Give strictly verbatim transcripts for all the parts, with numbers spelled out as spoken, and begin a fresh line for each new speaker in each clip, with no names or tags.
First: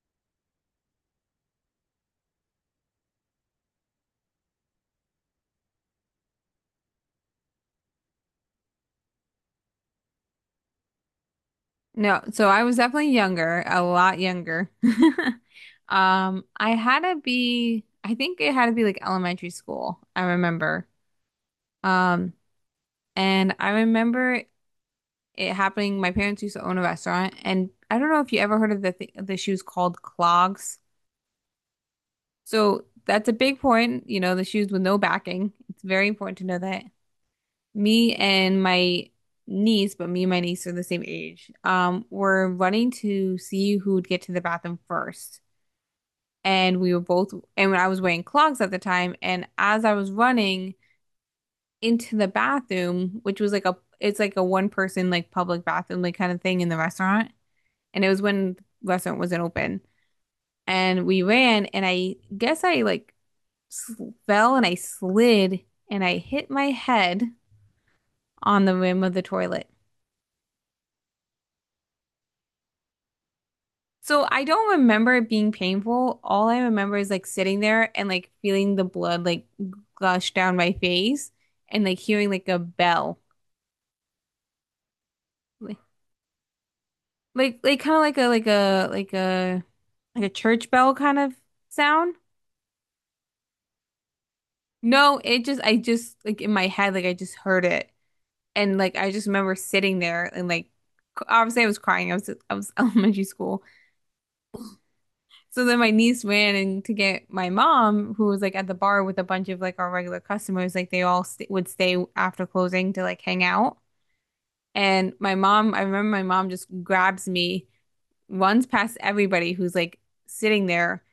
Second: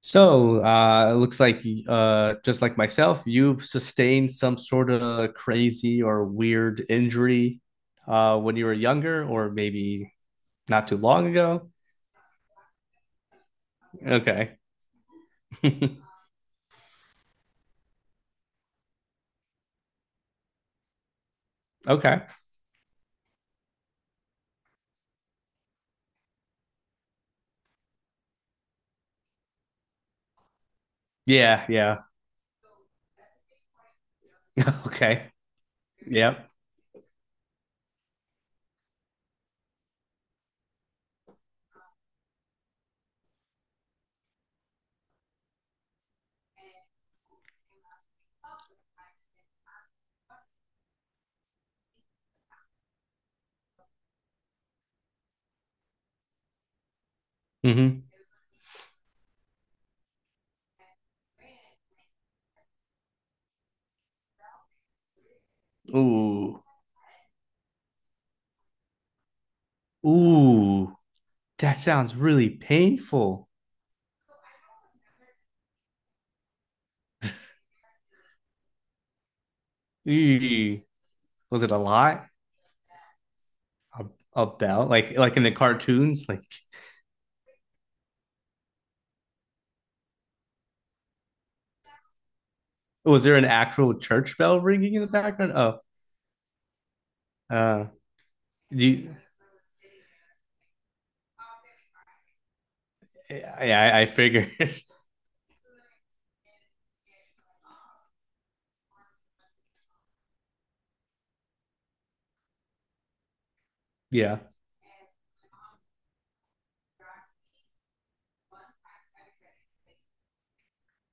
So, uh, it looks like, uh, just like myself, you've sustained some sort of crazy or weird injury, uh, when you were younger, or maybe not too long ago.
No, so I was definitely younger, a lot
Okay.
younger. Um, I had to be, I think it had to be like elementary school, I remember.
Okay.
Um, and I remember it happening. My parents used to own a restaurant, and I don't know if you ever heard of the th the shoes called clogs.
Yeah. Yeah.
So that's a big point, you know, the shoes with no
Okay.
backing. It's very important to
Yep.
know that. Me and my niece, but me and my niece are the same age, um, were running to see who would get to the bathroom first. And we were both and when I was wearing clogs at the time and as I was running into the bathroom, which was like a it's like a one person like public bathroom like kind of thing in the restaurant, and
Mm-hmm.
it was when the restaurant wasn't open, and we ran and I guess I like fell and I slid and I hit
Ooh.
my head on the rim of the toilet.
Ooh. That sounds really painful.
So I don't remember it being painful. All I remember is like sitting there and like feeling the blood like gush down my
Eee.
face
Was it a
and like
lot?
hearing like a bell.
A, a bell? Like, like in the
Like
cartoons? Like,
like, like kind of like a like a like a like a church bell kind of sound.
was there an actual church bell ringing in the
No, it
background?
just I
Oh,
just like in my head like I just heard
uh,
it, and
do
like I
you.
just remember sitting there and like c- obviously I was crying. I was I was elementary school.
Yeah, I, I figured.
So then my niece ran and to get my mom, who was like at the bar with a bunch of like our regular customers, like they all st would stay after closing to like hang out.
Yeah.
And my mom, I remember my mom just grabs me, runs past everybody who's like sitting there,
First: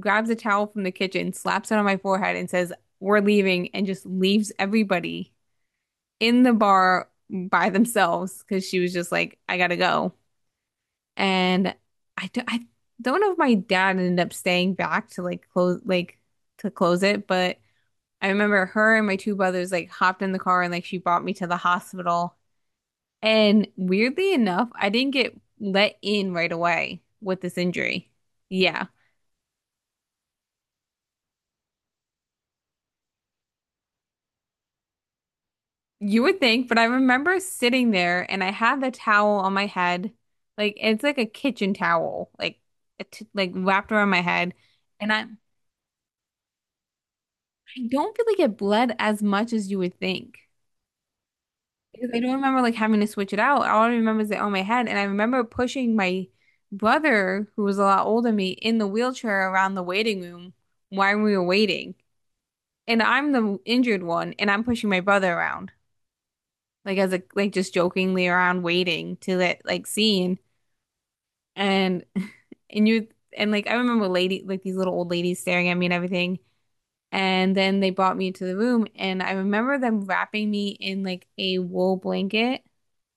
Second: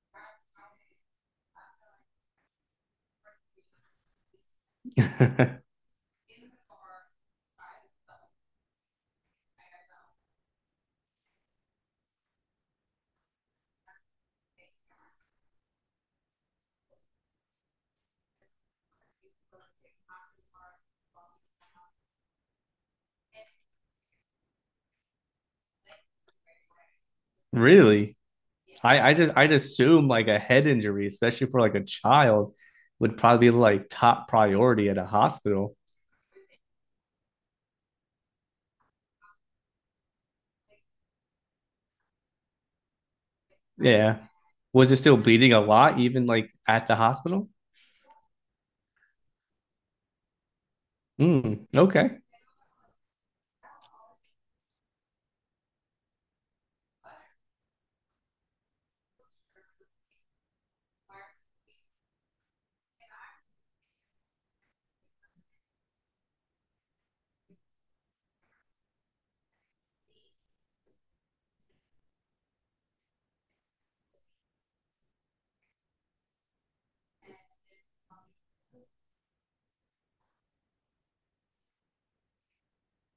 grabs a towel from the kitchen, slaps it on my forehead, and says, "We're leaving," and just leaves everybody in the bar by themselves because she was just like, "I gotta go." And I don't, I don't know if my dad ended up staying back to like close, like to close it, but I remember her and my two brothers like hopped in the car and like she brought me to the hospital. And weirdly enough, I didn't get let in right away with this injury.
Really?
Yeah,
I, I just I'd assume like a head injury, especially for like a child, would probably be like top priority at a hospital.
you would think, but I remember sitting there and I had the towel on my head. Like it's like a kitchen towel, like it, like wrapped around
Yeah.
my head.
Was it
And
still
I, I
bleeding a lot, even like at the hospital?
don't really get bled as much as you would think.
Mm,
Because I
okay.
don't remember like having to switch it out. All I remember is that on my head, and I remember pushing my brother, who was a lot older than me, in the wheelchair around the waiting room while we were waiting. And I'm the injured one, and I'm pushing my brother around, like as a like just jokingly around waiting to let like seen. And and you and like I remember lady like these little old ladies staring at me and everything. And then they brought me to the room, and I remember them wrapping me in like a wool blanket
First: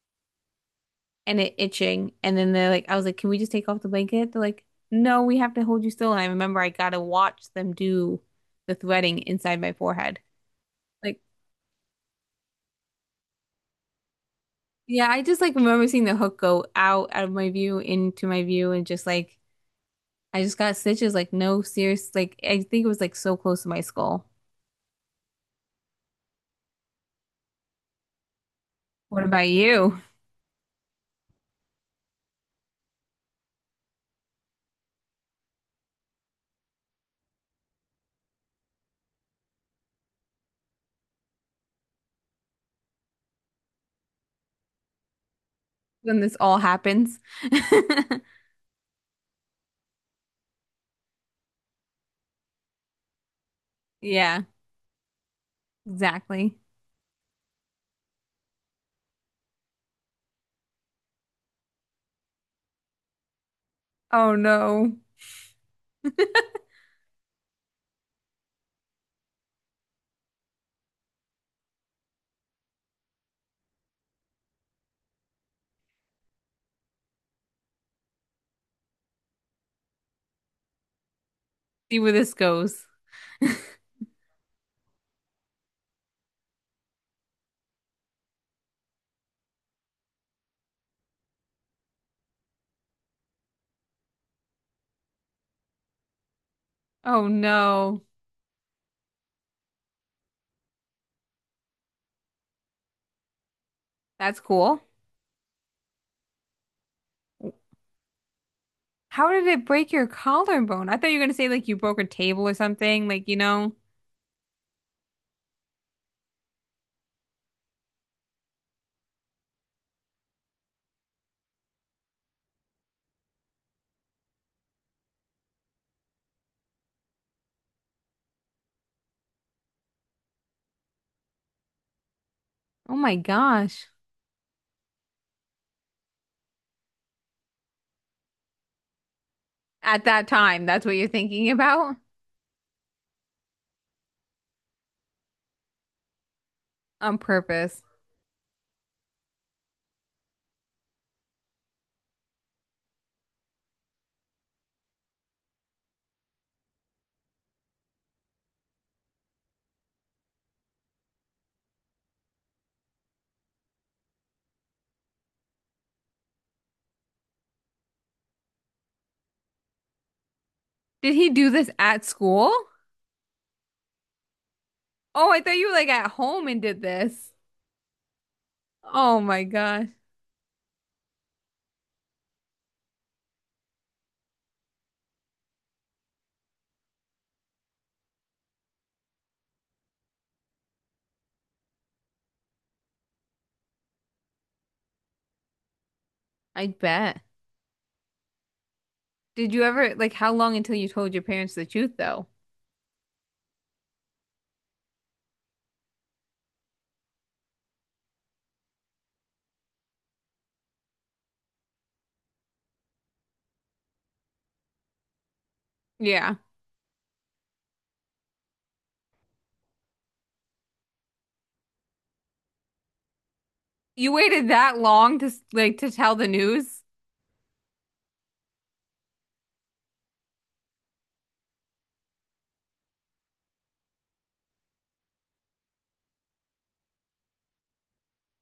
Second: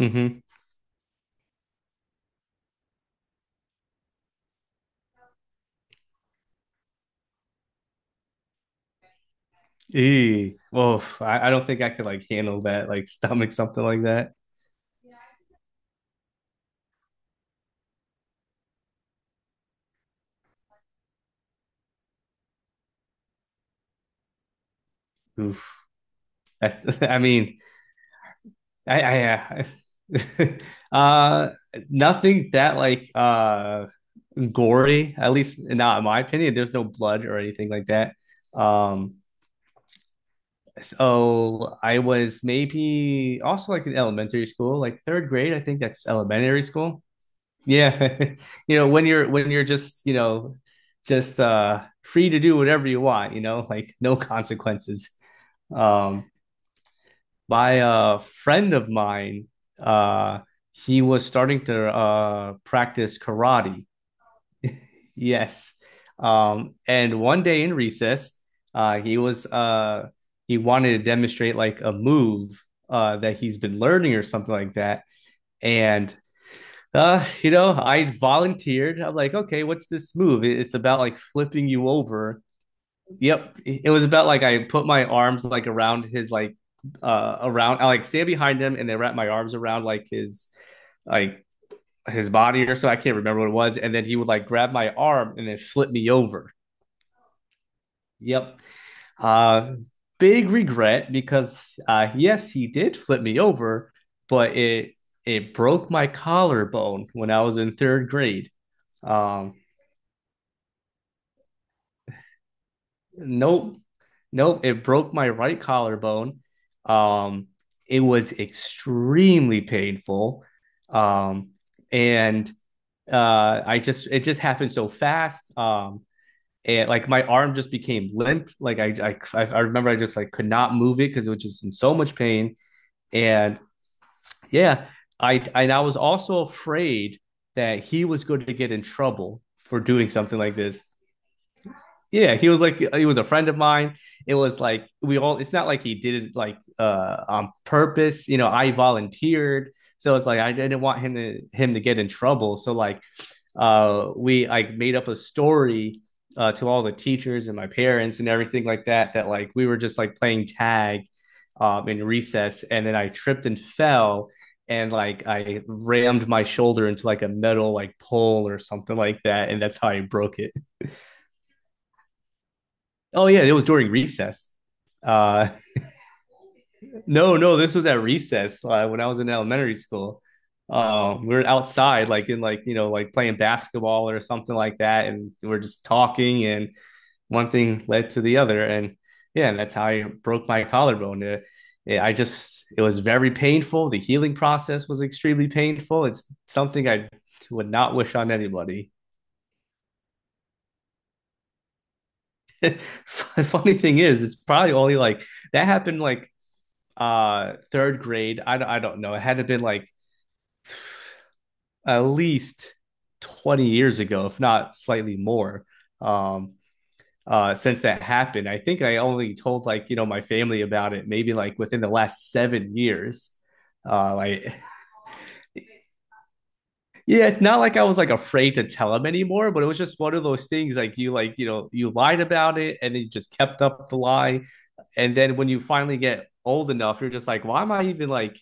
Mm-hmm.
and it itching. And then they're like, I was like, can we just take off the blanket? They're like, no, we have to hold you still. And I remember I got to watch them do the threading inside my forehead.
Eee. Well,
Like,
I, I don't think I could like handle that, like stomach something like that.
yeah, I just like remember seeing the hook go out out of my view into my view and just like I just got stitches. Like, no, serious. Like, I think it was like so close to my skull.
Oof. That's, I mean, I,
What about
I,
you?
I uh, nothing that like uh gory. At least not in my opinion. There's no blood or anything like that. Um, so I was maybe also like in elementary school, like third grade. I think that's
When this all
elementary school.
happens.
Yeah. You know, when you're when you're just, you know, just uh free to do whatever you want, you know, like no
Yeah,
consequences. Um
exactly.
by a friend of mine, uh he was starting to uh practice karate.
Oh no.
Yes. Um, and one day in recess, uh, he was uh, he wanted to demonstrate like a move uh, that he's been learning or something like that. And uh, you know, I volunteered. I'm like, okay, what's this move? It's about like flipping you
See where this
over.
goes.
Yep, it it was about like I put my arms like around his like uh around. I like stand behind him and then wrap my arms around like his like his body or so. I can't remember what it was. And then he would like grab my arm and then flip me over.
Oh no,
Yep. Uh, big regret because uh, yes, he did flip me over,
that's
but
cool.
it it broke my collarbone when I was in third grade.
How did
Um,
it break your collarbone? I thought you were gonna say like you broke a table or something, like you know.
nope, nope, it broke my right collarbone. Um, it was extremely painful, um, and uh, I just it just happened so fast. Um, and like my arm just became limp. Like I I I I remember I just like could not move it because it was just in so much pain.
Oh my
And
gosh.
yeah, I and I was also afraid that he was going to get in trouble for
At
doing
that
something like
time, that's
this.
what you're thinking about?
Yeah, he was like he was a friend of mine. It was like we all it's not like he did it like
On
uh on
purpose.
purpose, you know, I volunteered. So it's like I didn't want him to him to get in trouble. So like uh, we like made up a story uh, to all the teachers and my parents and everything like that that like we were just like playing tag um, in recess and then I tripped and fell and like I rammed my shoulder into like a metal like pole or something like that and that's how I broke it.
Did he do this at school?
Oh yeah, it was during recess.
Oh, I
uh
thought you were like at home and did this.
no, no, this was at recess uh, when I
Oh
was in
my
elementary
gosh.
school. Um we were outside like in like you know like playing basketball or something like that and we we're just talking and one thing led to the other, and yeah, and that's how I broke my collarbone. Uh, yeah, I just it was very painful. The healing process was extremely painful. It's
I
something I
bet.
would not wish on anybody.
Did you ever like how long until you told your parents the truth though?
The funny thing is, it's probably only like that happened like uh third grade. I I don't know. It had to have been like at least twenty years ago, if not slightly more.
Yeah.
Um, uh, since that happened. I think I only told like you know my family about it maybe like within the last seven years.
You
Uh, like
waited that long to like to tell the news
yeah, it's not like I was like afraid to tell them anymore, but it was just one of those things like you like you know you lied about it and then you just kept up the lie, and then when you finally get old enough, you're just like, why am I even like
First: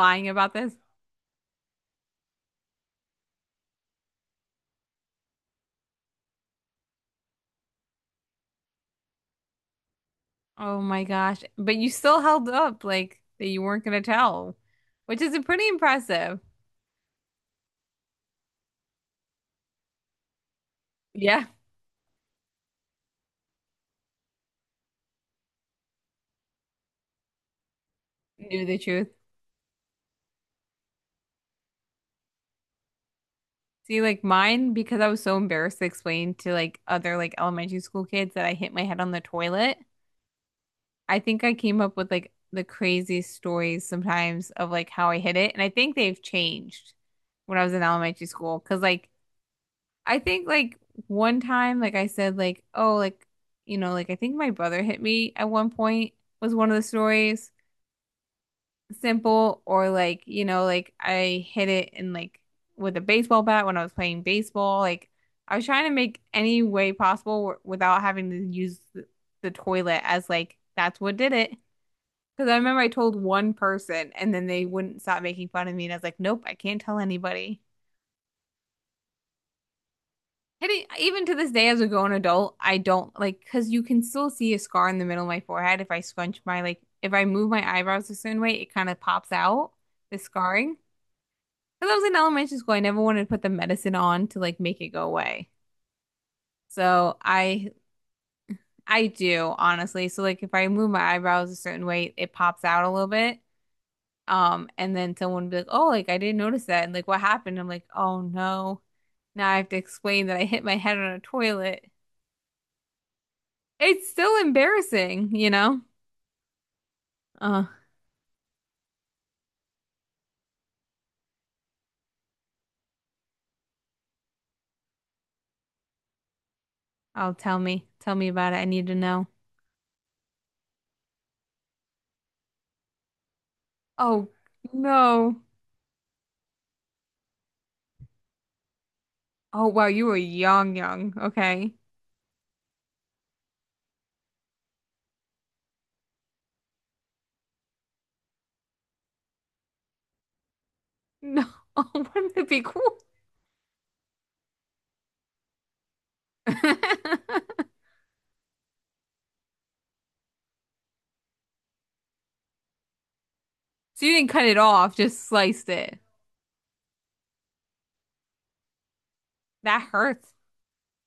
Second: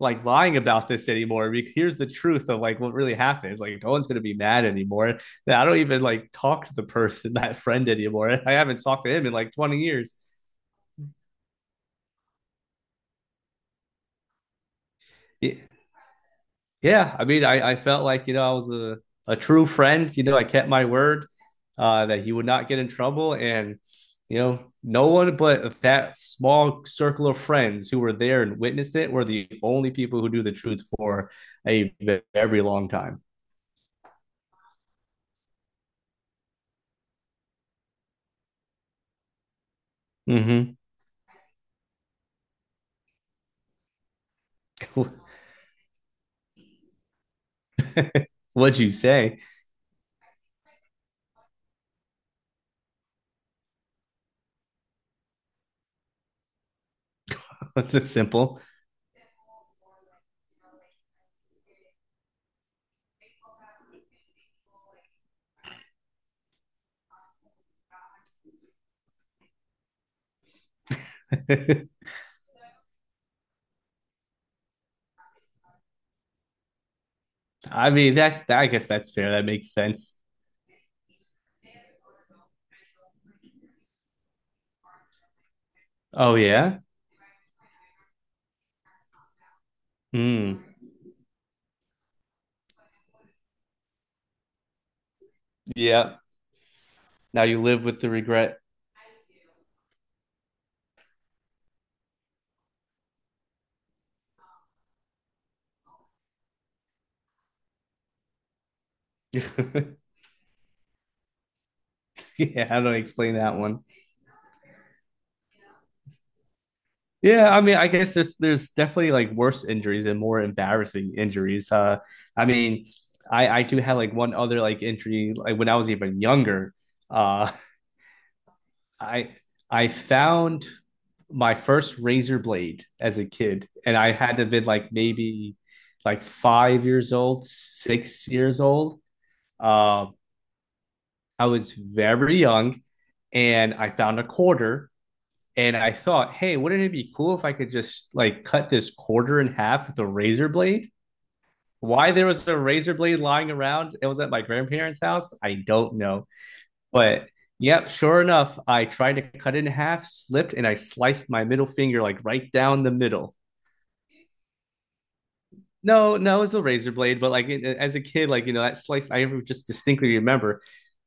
like
about
lying
this?
about this anymore. Because here's the truth of like what really happens. Like no one's gonna be mad anymore. I don't even like talk to the person, that friend anymore. I haven't talked to him in like twenty years.
Oh my gosh. But you still held up like that you weren't gonna tell, which is pretty
It,
impressive.
yeah, I mean, I, I felt like, you know, I was a, a true friend. You know, I kept my word
Yeah,
uh, that he would not get in trouble. And, you know, no one but that small circle of friends who were there and
knew the
witnessed
truth.
it were the only people who knew the truth for a very long time.
See, like mine, because I was so embarrassed to explain to like other like elementary school kids that I hit my head on the toilet,
Mm-hmm.
I think I came up with like the craziest stories sometimes of like how I hit it. And I think they've changed when I was in elementary school.
What'd
Cause
you
like
say?
I think like one time, like I said, like, oh, like, you know, like I think my brother hit me at one point was one of the stories.
That's simple.
Simple or like, you know, like I hit it in like with a baseball bat when I was playing baseball. Like I was trying to make any way possible w without having to use the, the toilet as like that's what did it. Because I remember I told one person and then they wouldn't stop making fun of me. And I was like, nope, I can't tell anybody.
I mean, that, that- I guess that's fair. That makes sense.
And it- even to this day, as a grown adult, I don't like, because you can still see a scar in the middle of my forehead if I
Oh,
scrunch my,
yeah?
like, if I move my eyebrows a certain way, it kind of pops out, the
Hmm.
scarring. Because I was in elementary school, I never wanted to put the medicine on to like make it go away.
Yeah.
So
Now you
I,
live with the regret.
I do, honestly. So like if I move my eyebrows a certain way, it pops out a little bit. Um, and then someone would be like, "Oh, like I didn't notice that." And like, "What happened?" I'm like, "Oh no."
Yeah,
Now I have to explain that I hit my head on a toilet.
how do I explain that one?
It's still embarrassing, you know?
Yeah, I
Uh,
mean, I guess there's there's definitely like worse injuries and more embarrassing injuries. Uh, I mean, I I do have like one other like injury like when I was even younger.
oh,
Uh,
tell me. Tell me about it. I need to know.
I I found my first razor blade as a kid, and I
Oh,
had to have been like
no.
maybe like five years old, six years old.
Oh, wow, you
Uh,
were young, young.
I was
Okay.
very young, and I found a quarter. And I thought, hey, wouldn't it be cool if I could just like cut this quarter in half with a razor blade?
No. Oh,
Why there
wouldn't
was
it
a
be
razor
cool?
blade lying around? It was at my grandparents' house. I don't know. But yep, sure enough, I tried to cut it in half, slipped, and I sliced my middle finger like right down the middle.
So you didn't cut it off, just sliced it.
No, no, it's a razor blade, but like it- as a kid, like you know that slice, I just
That
distinctly
hurts.
remember.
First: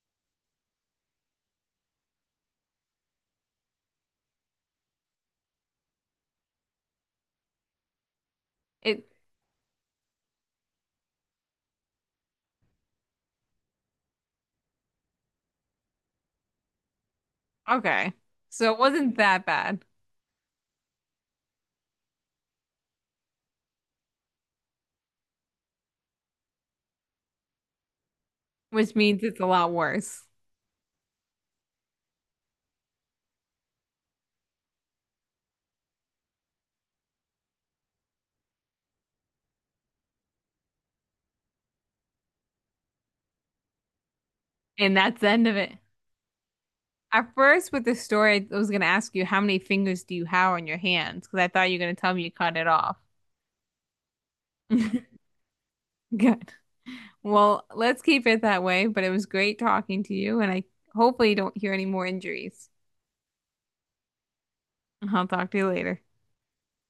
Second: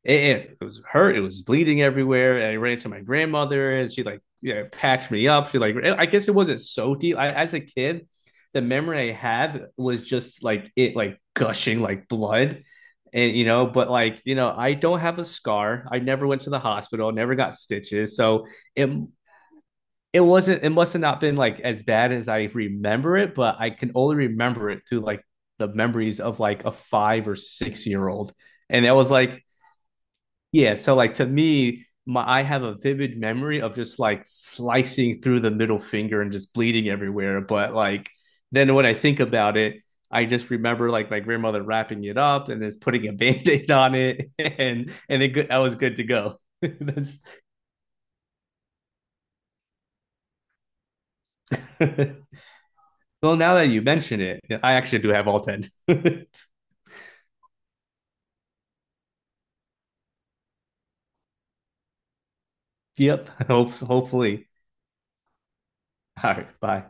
It, it was hurt. It was bleeding everywhere. And I ran to my grandmother, and she like yeah packed me up. She like I guess it wasn't so deep. I, as a kid, the
It
memory I have was just like it like gushing like blood, and you know, but like you know, I don't have a scar. I never went to the hospital. Never got
okay.
stitches. So
So it
it
wasn't that bad,
it wasn't it must have not been like as bad as I remember it, but I can only remember it through like the memories of like a five or six year old. And
which
that was
means it's
like,
a lot worse.
yeah, so like to me, my I have a vivid memory of just like slicing through the middle finger and just bleeding everywhere. But like then when I think about it, I just remember like my grandmother wrapping it up and then putting a band-aid on it and
And that's
and
the end
it
of
I
it.
was good to go. That's
At first, with the story, I was going to ask you how many fingers do you have on your hands? Because I thought you were going to tell me you cut it off.
Well, now that you mention it, I actually do have all ten.
Good. Well, let's keep it that way. But it was great talking to you, and I hopefully don't hear any more injuries.
Yep. Hopes, hopefully.
I'll talk to you later.
All right. Bye.